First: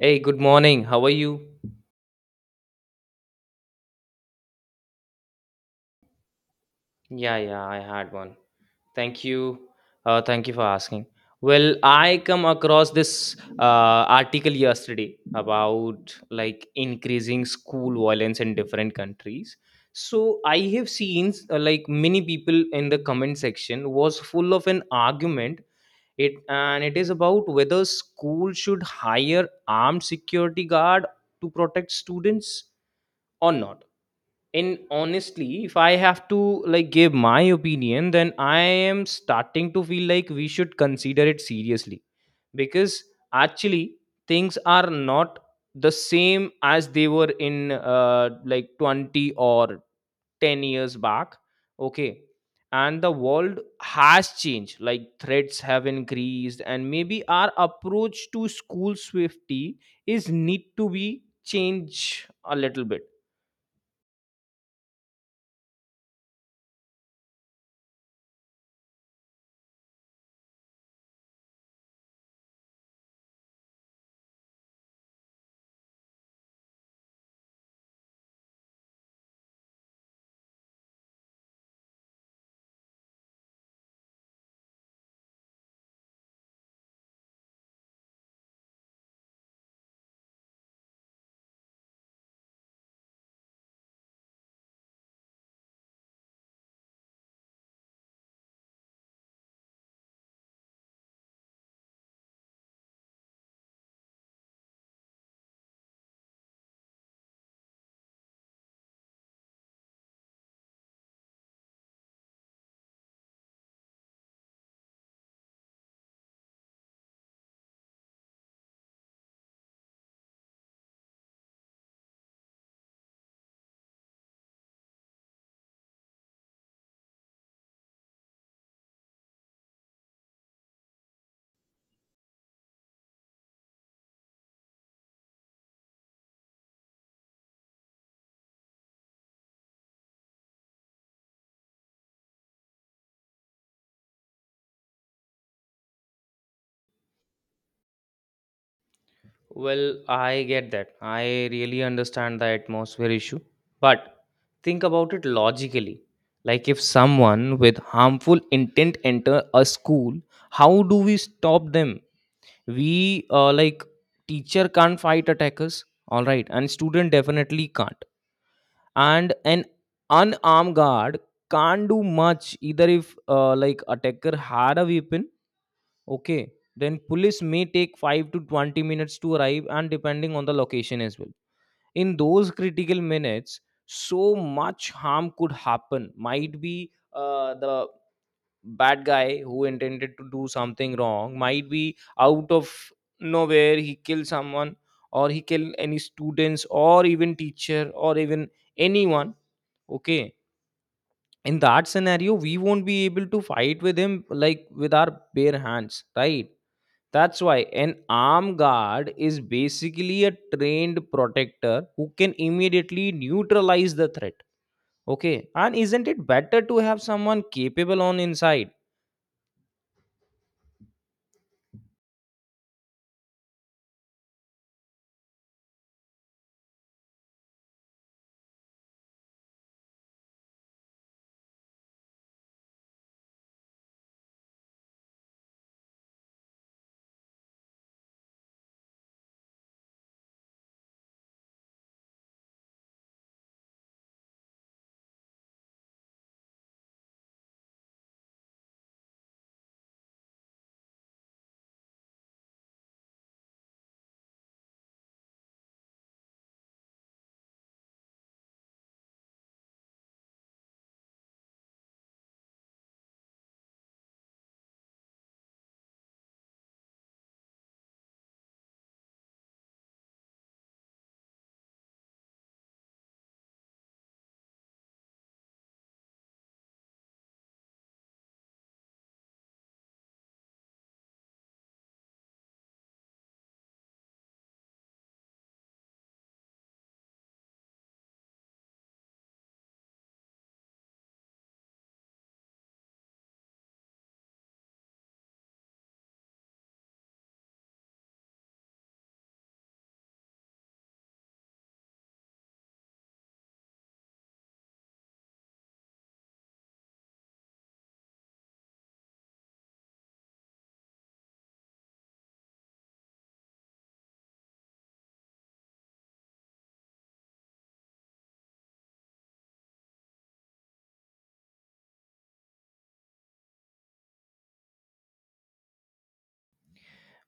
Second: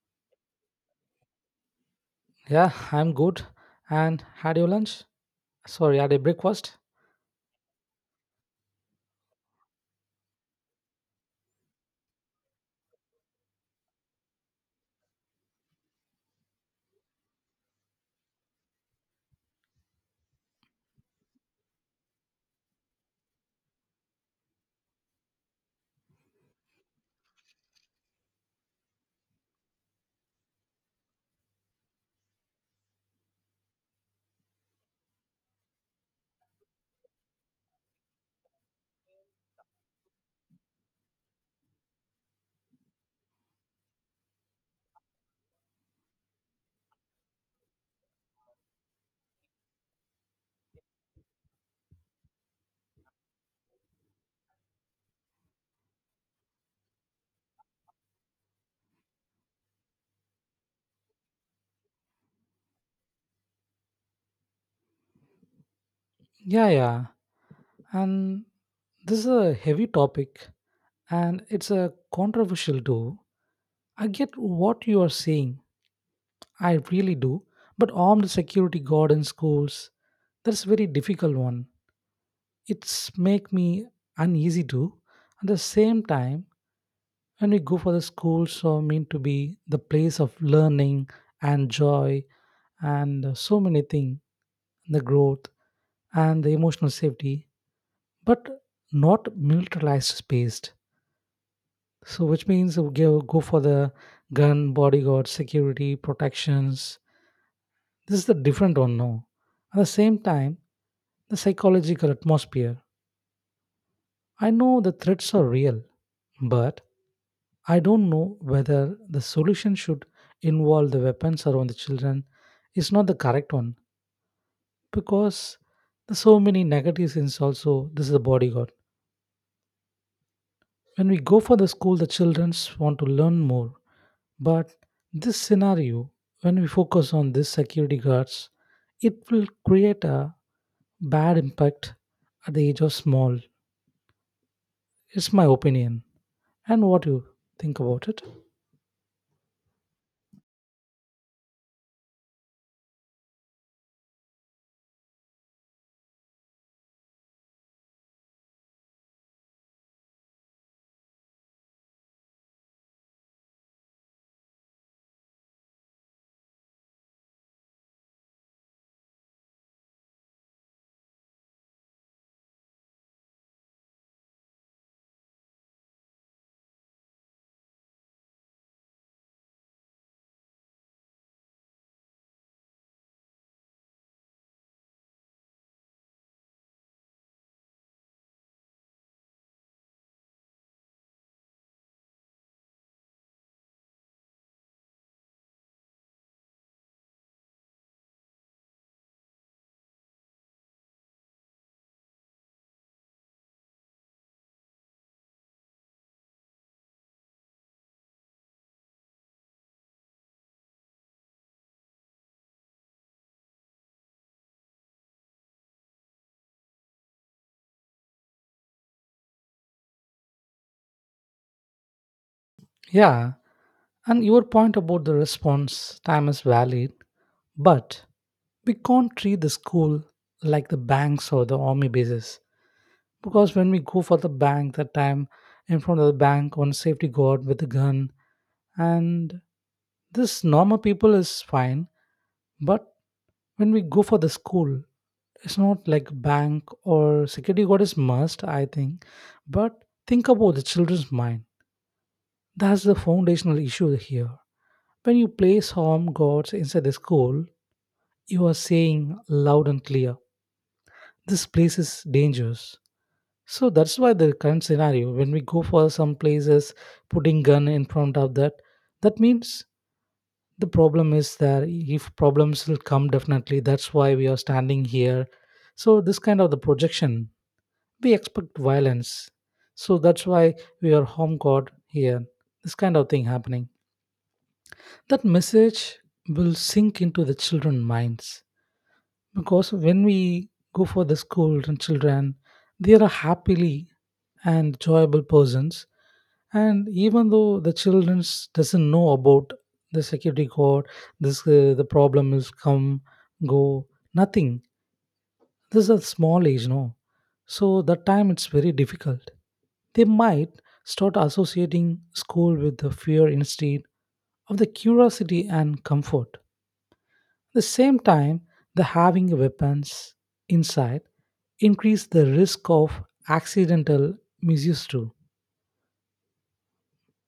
Hey, good morning. How are you? Yeah, I'm good. And had your lunch? Sorry, had a breakfast? Yeah, yeah, I had one. Thank you. Thank you for asking. Well, I come across this article yesterday about like increasing school violence in different countries. So I have seen like many people in the comment section was full of an argument. It is about whether school should hire armed security guard to protect students or not. And honestly, if I have to like give my opinion, then I am starting to feel like we should consider it seriously. Because actually things are not the same as they were in like 20 or 10 years back. Okay, and the world has changed. Like threats have increased and maybe our approach to school safety is need to be changed a little bit. Yeah, yeah. And this is a heavy topic and it's a controversial too. I get what you are saying. I really do. But armed security guard in schools, that's very difficult one. It's make me uneasy too. At the same time, when we go for the schools are meant to be the place of learning and joy and so many things, the growth and the emotional safety, but not militarized space. So which means we go, go for the gun, bodyguard, security, protections. This is the different one now. At the same time, the psychological atmosphere. I know the threats are real, but I don't know whether the solution should involve the weapons around the children is not the correct one because there's so many negatives in also this is a bodyguard. When we go for the school, the children want to learn more. But this scenario, when we focus on this security guards, it will create a bad impact at the age of small. It's my opinion. And what you think about it? Well, I get that. I really understand the atmosphere issue. But think about it logically. Like if someone with harmful intent enter a school, how do we stop them? We like teacher can't fight attackers, all right, and student definitely can't. And an unarmed guard can't do much either if like attacker had a weapon. Okay, then police may take 5 to 20 minutes to arrive and depending on the location as well. In those critical minutes, so much harm could happen. Might be the bad guy who intended to do something wrong, might be out of nowhere he killed someone, or he killed any students or even teacher or even anyone. Okay, in that scenario we won't be able to fight with him like with our bare hands, right? That's why an armed guard is basically a trained protector who can immediately neutralize the threat. Okay, and isn't it better to have someone capable on inside? Yeah, and your point about the response time is valid, but we can't treat the school like the banks or the army bases. Because when we go for the bank that time, in front of the bank, one safety guard with a gun, and this normal people is fine. But when we go for the school, it's not like bank or security guard is must, I think. But think about the children's mind. That's the foundational issue here. When you place home guards inside the school, you are saying loud and clear, this place is dangerous. So that's why the current scenario, when we go for some places, putting gun in front of that, that means the problem is there. If problems will come, definitely, that's why we are standing here. So this kind of the projection, we expect violence. So that's why we are home guard here. This kind of thing happening. That message will sink into the children's minds because when we go for the school and children they are happily and joyable persons and even though the children doesn't know about the security guard this the problem is come go nothing this is a small age no so that time it's very difficult they might start associating school with the fear instead of the curiosity and comfort the same time, the having weapons inside increase the risk of accidental misuse too.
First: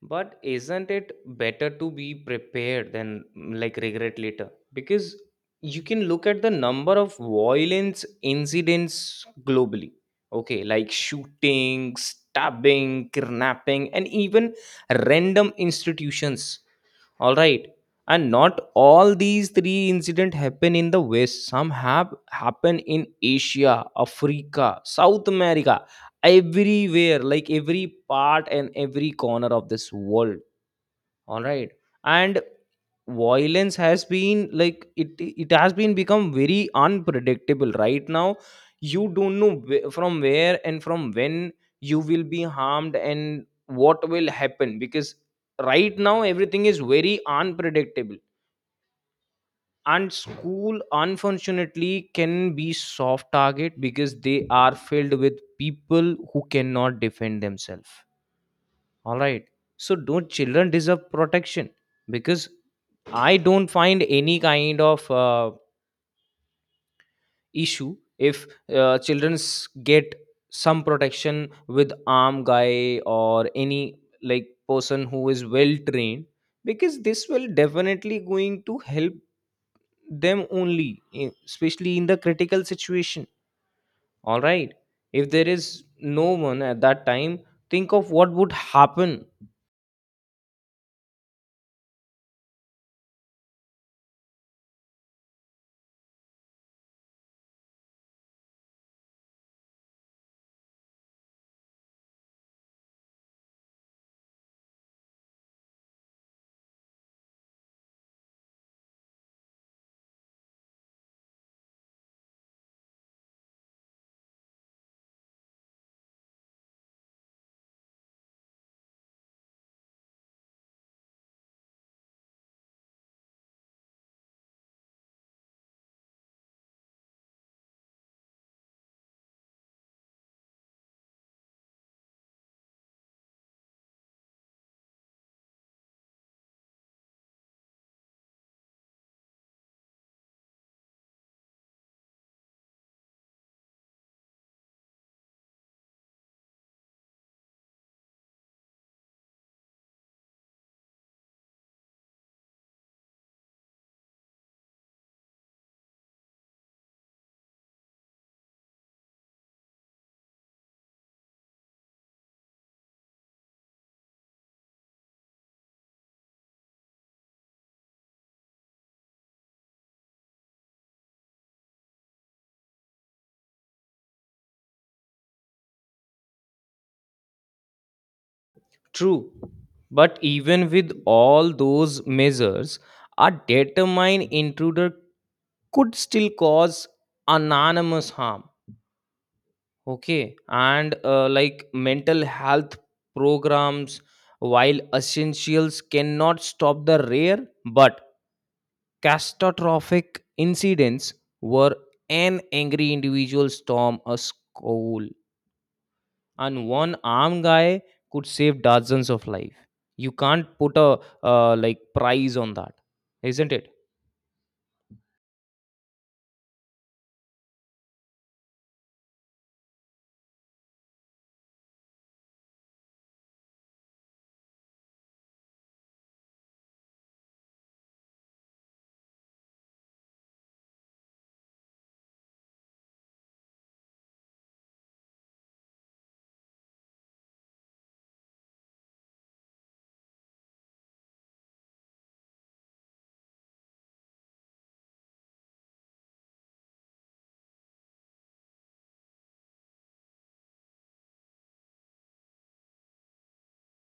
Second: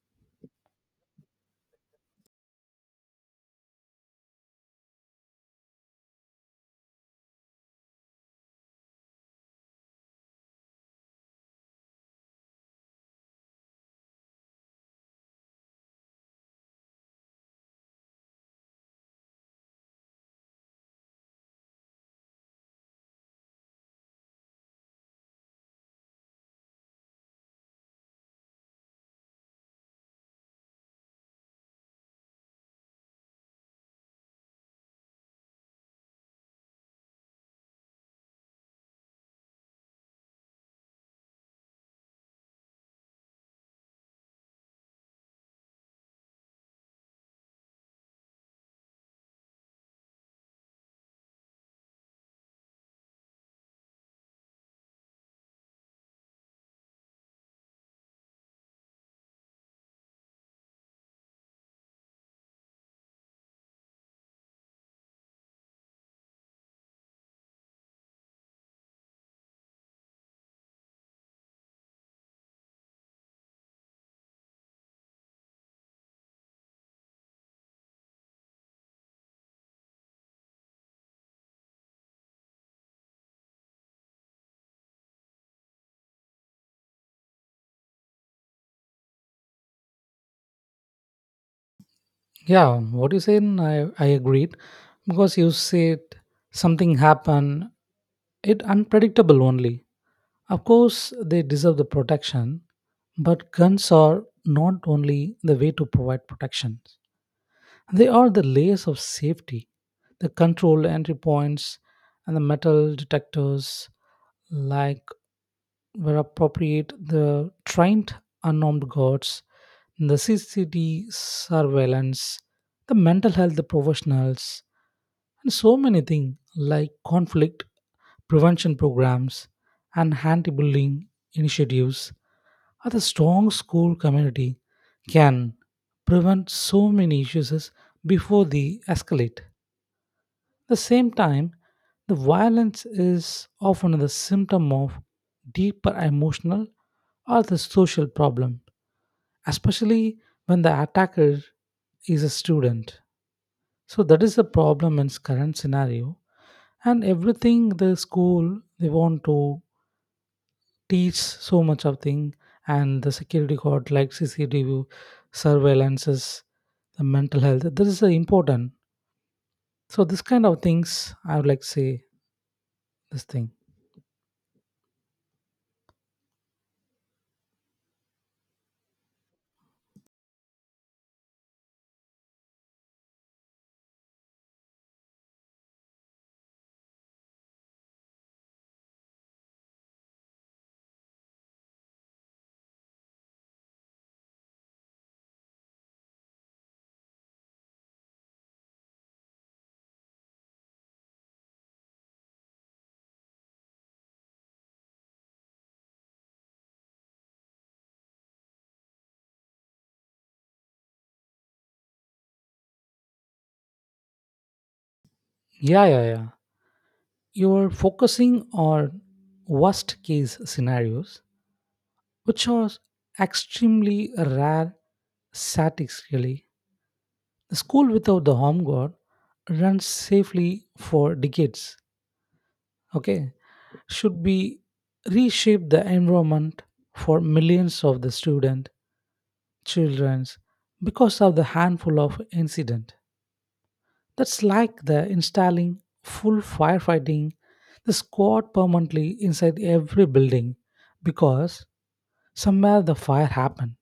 But isn't it better to be prepared than like regret later? Because you can look at the number of violence incidents globally. Okay, like shooting, stabbing, kidnapping, and even random institutions, all right? And not all these three incidents happen in the west. Some have happen in Asia, Africa, South America, everywhere, like every part and every corner of this world, all right? And violence has been like it has been become very unpredictable right now. You don't know from where and from when you will be harmed and what will happen, because right now everything is very unpredictable. And school unfortunately can be soft target because they are filled with people who cannot defend themselves, all right. So don't children deserve protection? Because I don't find any kind of issue if children get some protection with arm guy or any like person who is well trained, because this will definitely going to help them only especially in the critical situation, all right? If there is no one at that time, think of what would happen. Yeah, what you said, I agreed because you said something happened, it unpredictable only. Of course, they deserve the protection, but guns are not only the way to provide protection. They are the layers of safety, the control entry points, and the metal detectors, like were appropriate the trained unarmed guards, the CCTV surveillance, the mental health the professionals, and so many things like conflict prevention programs and anti-bullying initiatives are the strong school community can prevent so many issues before they escalate the same time, the violence is often the symptom of deeper emotional or the social problem, especially when the attacker is a student. So that is the problem in its current scenario. And everything the school they want to teach so much of thing and the security guard like CCTV surveillances, the mental health, this is important. So this kind of things I would like to say this thing. True. But even with all those measures, a determined intruder could still cause anonymous harm. Okay. And like mental health programs, while essentials cannot stop the rare but catastrophic incidents where an angry individual storm a school, and one armed guy could save dozens of life. You can't put a like price on that, isn't it? Yeah, yeah, yeah. You're focusing on worst case scenarios, which are extremely rare statistically. The school without the home guard runs safely for decades. Okay, should be reshape the environment for millions of the student childrens because of the handful of incident. That's like the installing full firefighting the squad permanently inside every building because somewhere the fire happened.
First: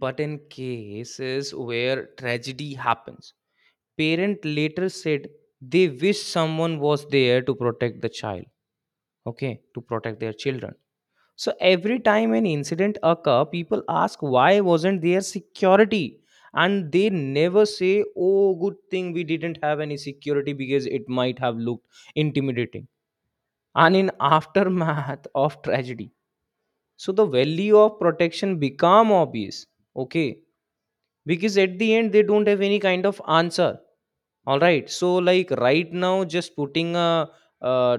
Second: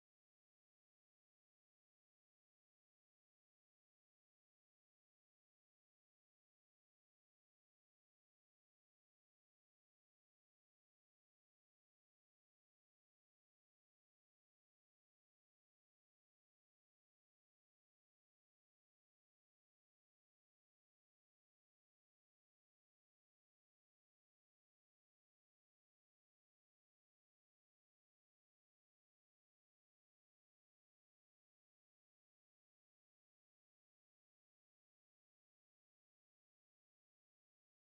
But in cases where tragedy happens, parent later said they wish someone was there to protect the child. Okay, to protect their children. So every time an incident occur, people ask why wasn't there security. And they never say, oh, good thing we didn't have any security because it might have looked intimidating. And in aftermath of tragedy, so the value of protection become obvious. Okay, because at the end they don't have any kind of answer, all right? So like right now just putting a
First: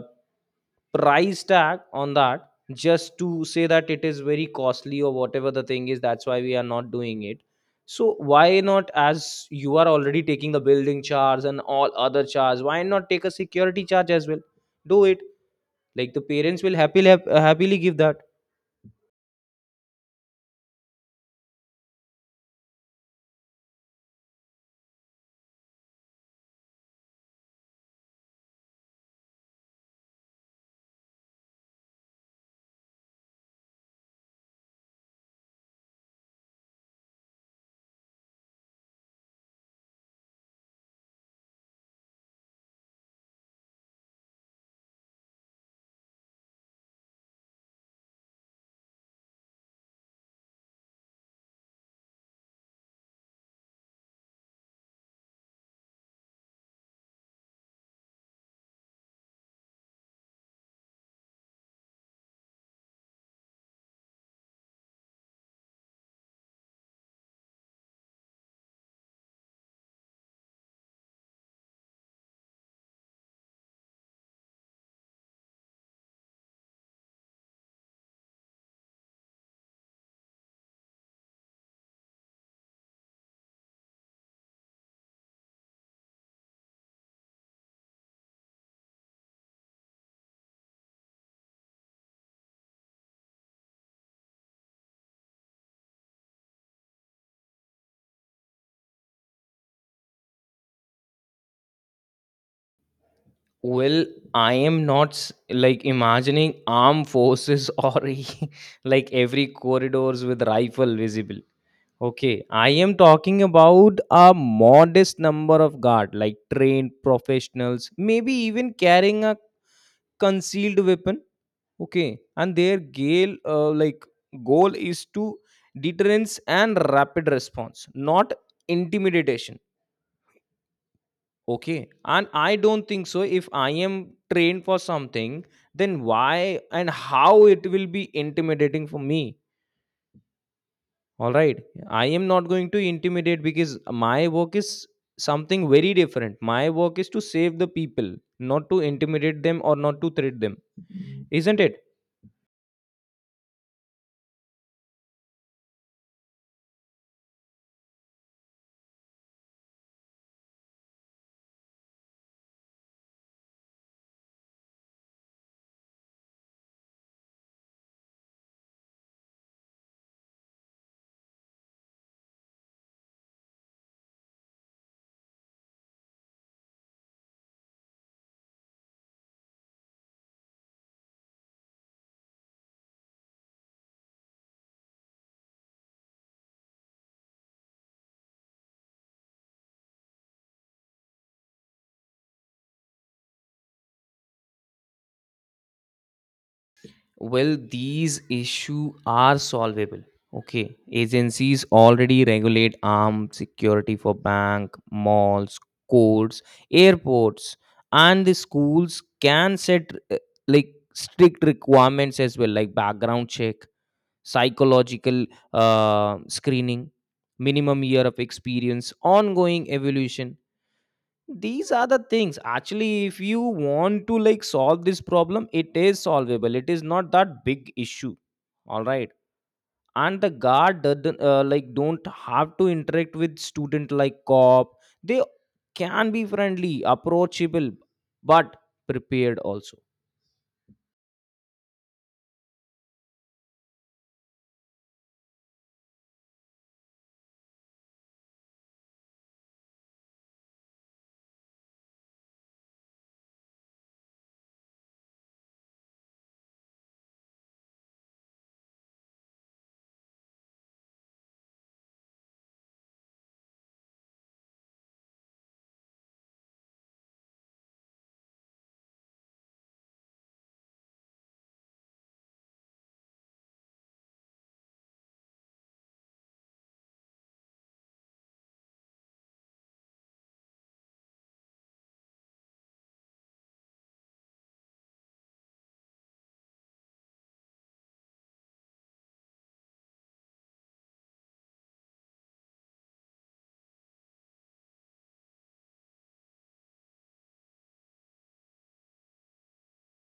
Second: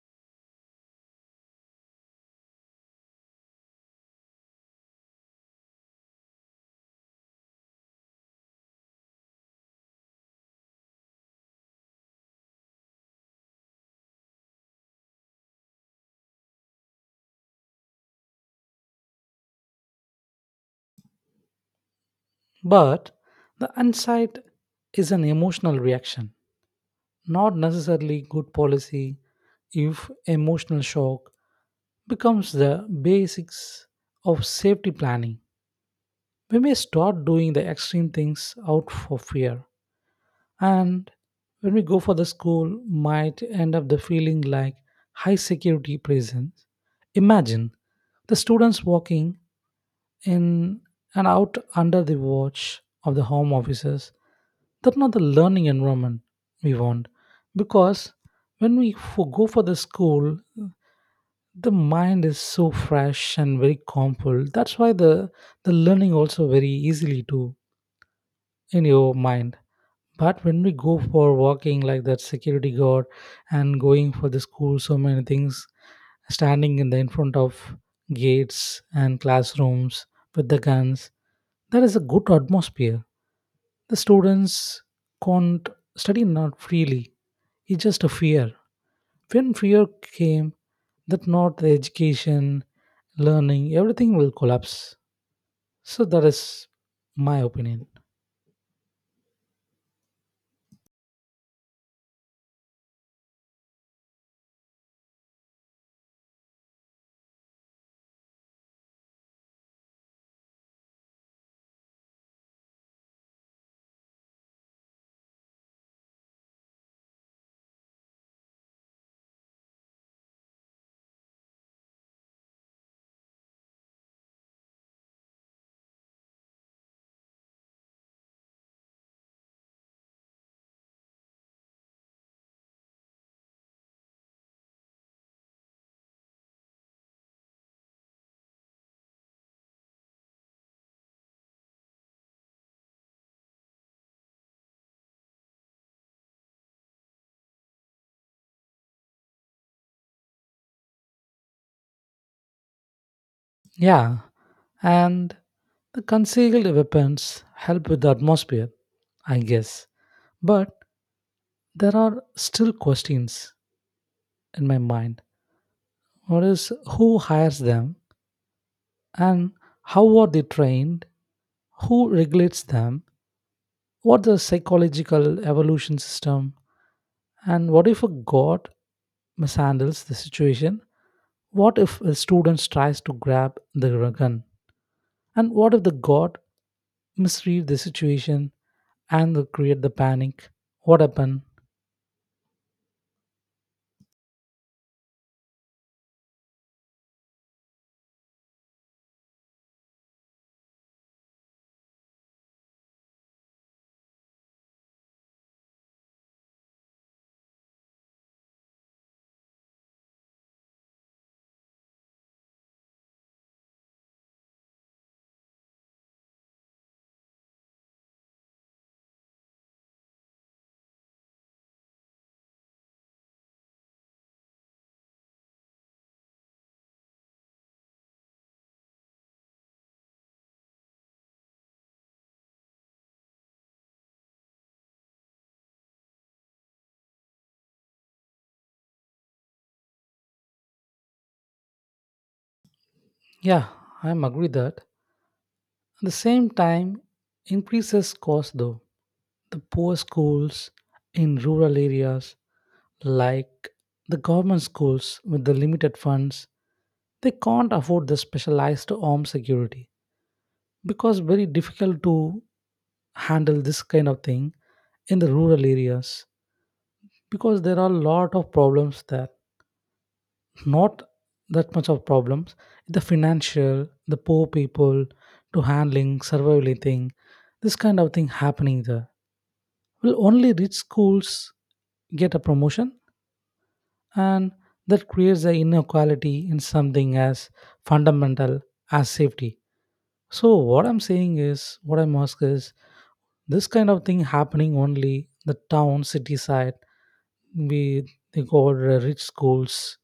price tag on that just to say that it is very costly or whatever the thing is, that's why we are not doing it. So why not, as you are already taking the building charge and all other charge, why not take a security charge as well? Do it, like the parents will happily give that. But the insight is an emotional reaction, not necessarily good policy if emotional shock becomes the basics of safety planning. We may start doing the extreme things out for fear. And when we go for the school, might end up the feeling like high security prisons. Imagine the students walking in and out under the watch of the home officers. That's not the learning environment we want. Because when we go for the school, the mind is so fresh and very calmful. That's why the learning also very easily too in your mind. But when we go for walking like that security guard and going for the school, so many things standing in the in front of gates and classrooms with the guns, that is a good atmosphere. The students can't study not freely. It's just a fear. When fear came, that not the education, learning, everything will collapse. So that is my opinion. Well, I am not like imagining armed forces or like every corridors with rifle visible. Okay, I am talking about a modest number of guard, like trained professionals, maybe even carrying a concealed weapon. Okay, and their gale like goal is to deterrence and rapid response, not intimidation. Okay. And I don't think so. If I am trained for something, then why and how it will be intimidating for me? All right. I am not going to intimidate because my work is something very different. My work is to save the people, not to intimidate them or not to threat them. Isn't it? Yeah, and the concealed weapons help with the atmosphere, I guess. But there are still questions in my mind. What is who hires them and how are they trained? Who regulates them? What the psychological evolution system? And what if a god mishandles the situation? What if a student tries to grab the gun? And what if the god misread the situation and they create the panic. What happened? Well, these issues are solvable. Okay, agencies already regulate armed security for bank, malls, courts, airports, and the schools can set like strict requirements as well, like background check, psychological screening, minimum year of experience, ongoing evolution. These are the things actually. If you want to like solve this problem, it is solvable, it is not that big issue, all right? And the guard doesn't, like don't have to interact with student like cop. They can be friendly, approachable, but prepared also. Yeah, I'm agree that. At the same time, increases cost though. The poor schools in rural areas, like the government schools with the limited funds, they can't afford the specialized armed security because very difficult to handle this kind of thing in the rural areas because there are a lot of problems there not that much of problems the financial the poor people to handling surviving this kind of thing happening there will only rich schools get a promotion and that creates the inequality in something as fundamental as safety so what I'm saying is, what I'm ask is, this kind of thing happening only the town city side. We They go over rich schools.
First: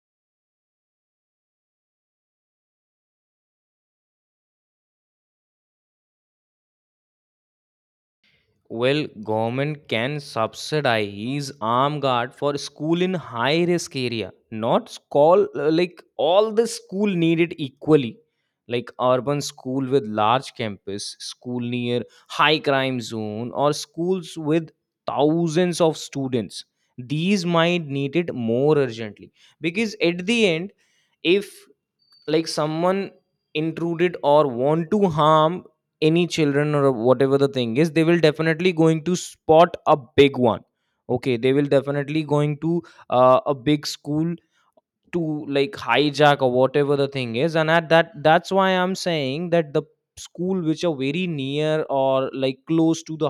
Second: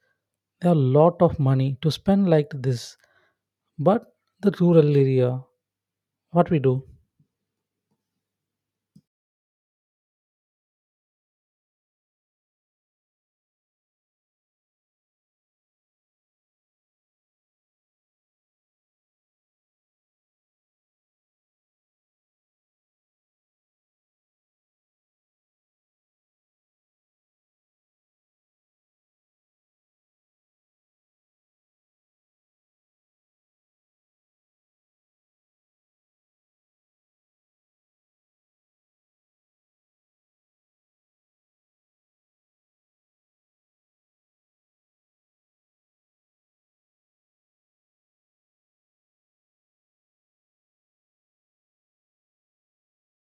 There are a lot of money to spend like this. But the rural area, what we do. Well, government can subsidize armed guard for school in high risk area. Not call like all the school needed equally. Like urban school with large campus, school near high crime zone, or schools with thousands of students. These might need it more urgently. Because at the end, if like someone intruded or want to harm any children or whatever the thing is, they will definitely going to spot a big one. Okay, they will definitely going to a big school to like hijack or whatever the thing is. And at that,'s why I'm saying that the school which are very near or like close to the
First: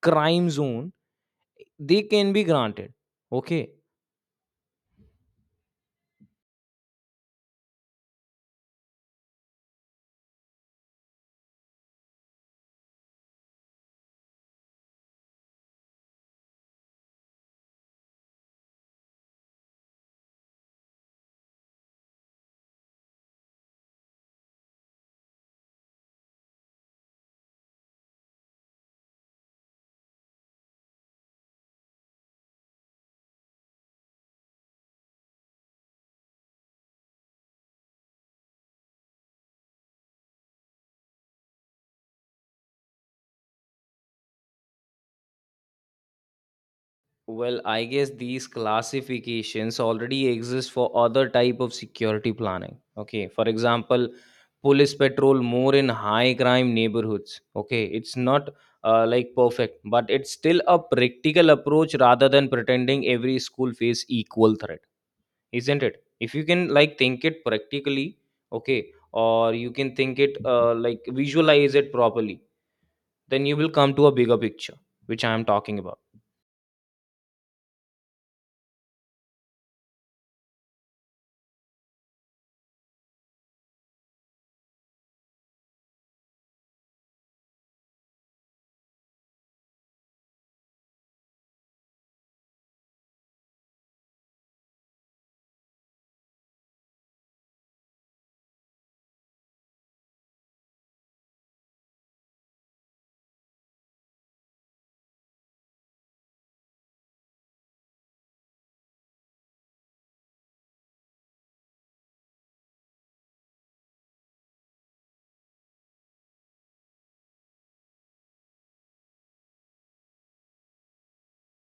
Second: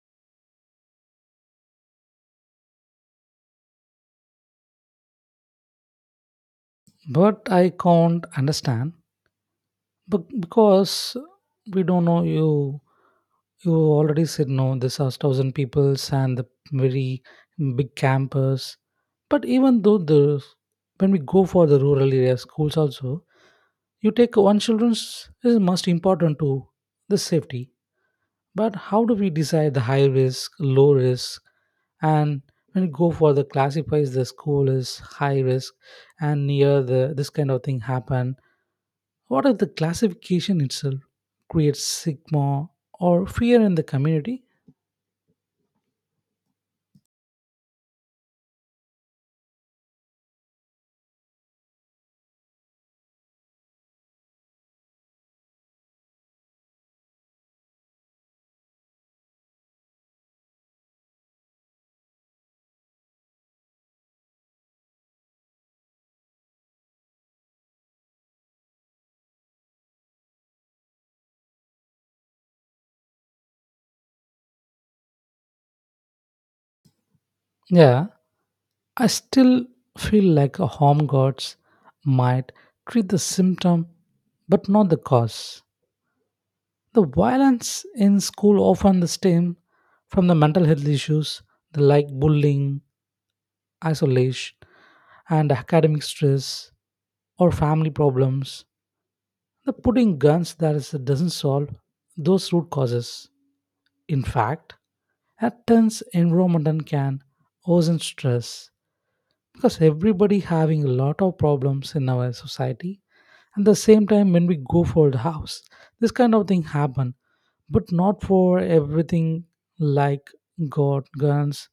crime zone, they can be granted, okay. But I can't understand. But because we don't know you, you already said no. This has thousand peoples and the very big campus. But even though the when we go for the rural area schools also, you take one children's is most important to the safety. But how do we decide the high risk, low risk, and when you go for the classifies the school is high risk and near the this kind of thing happen what if the classification itself creates stigma or fear in the community? Well, I guess these classifications already exist for other type of security planning. Okay, for example, police patrol more in high crime neighborhoods. Okay, it's not like perfect, but it's still a practical approach rather than pretending every school face equal threat, isn't it? If you can like think it practically, okay, or you can think it like visualize it properly, then you will come to a bigger picture, which I am talking about. Yeah, I still feel like a home guards might treat the symptom but not the cause. The violence in school often stems from the mental health issues the like bullying, isolation, and academic stress or family problems. The putting guns that is, doesn't solve those root causes. In fact, at times in Ramadan can worsen stress because everybody having a lot of problems in our society. At the same time when we go for the house, this kind of thing happen, but not for everything like God guns.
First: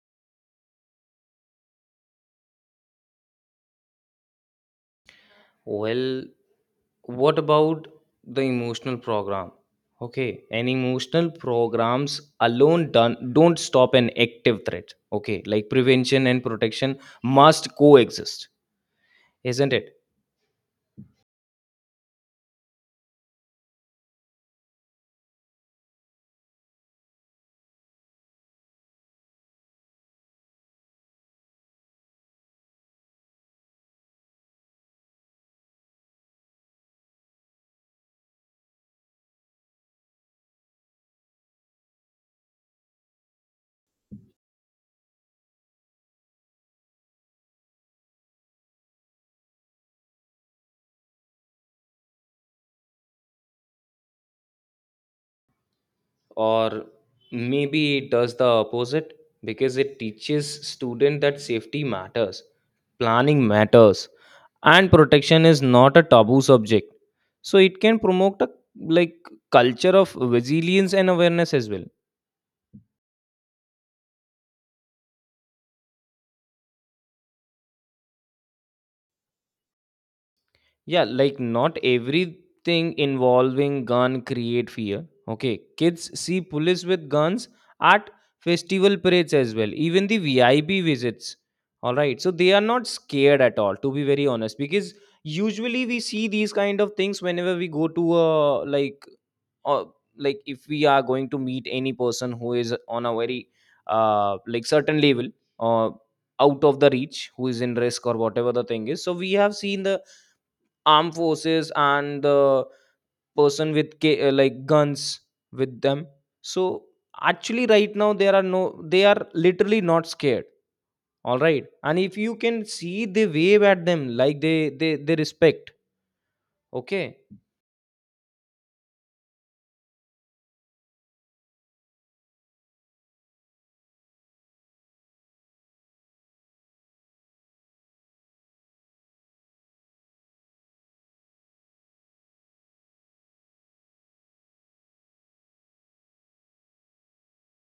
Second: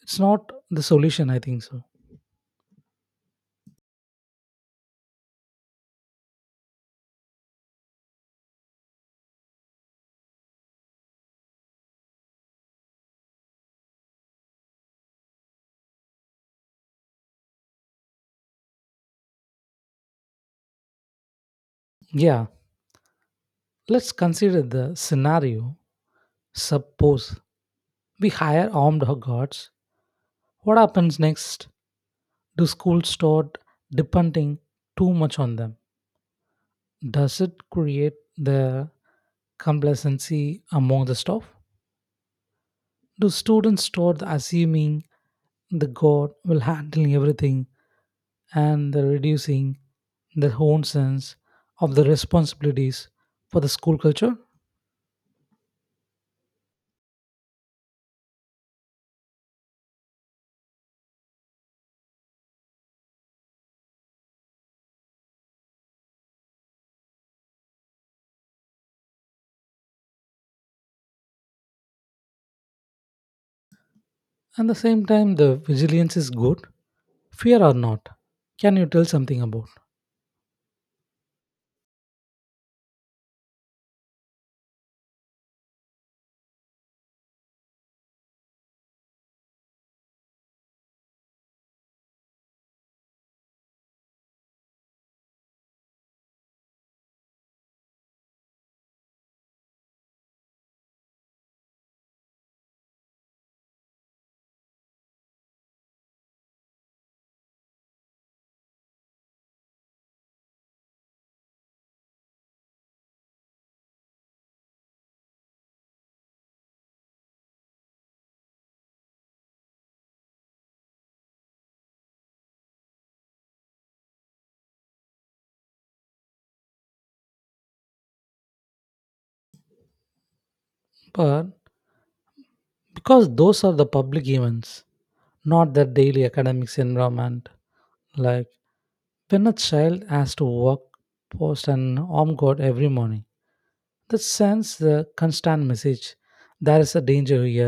It's not the solution, I think so. Well, what about the emotional program? Okay, an emotional programs alone done don't stop an active threat. Okay, like prevention and protection must coexist, isn't it? Yeah, let's consider the scenario. Suppose we hire armed guards. What happens next? Do schools start depending too much on them? Does it create the complacency among the staff? Do students start assuming the God will handle everything and the reducing their own sense of the responsibilities for the school culture? Or maybe it does the opposite because it teaches student that safety matters, planning matters, and protection is not a taboo subject. So it can promote a like culture of resilience and awareness as well. At the same time, the vigilance is good, fear or not. Can you tell something about? Yeah, like not everything involving gun create fear. Okay, kids see police with guns at festival parades as well, even the VIP visits, all right? So they are not scared at all, to be very honest. Because usually we see these kind of things whenever we go to a like uh, like if we are going to meet any person who is on a very like certain level, or out of the reach, who is in risk or whatever the thing is. So we have seen the armed forces and the person with like guns with them. So actually right now there are no, they are literally not scared, all right? And if you can see, they wave at them, like they respect, okay. But because those are the public events, not their daily academics environment. Like when a child has to work post an armed guard every morning, that sends the constant message. There is a danger here.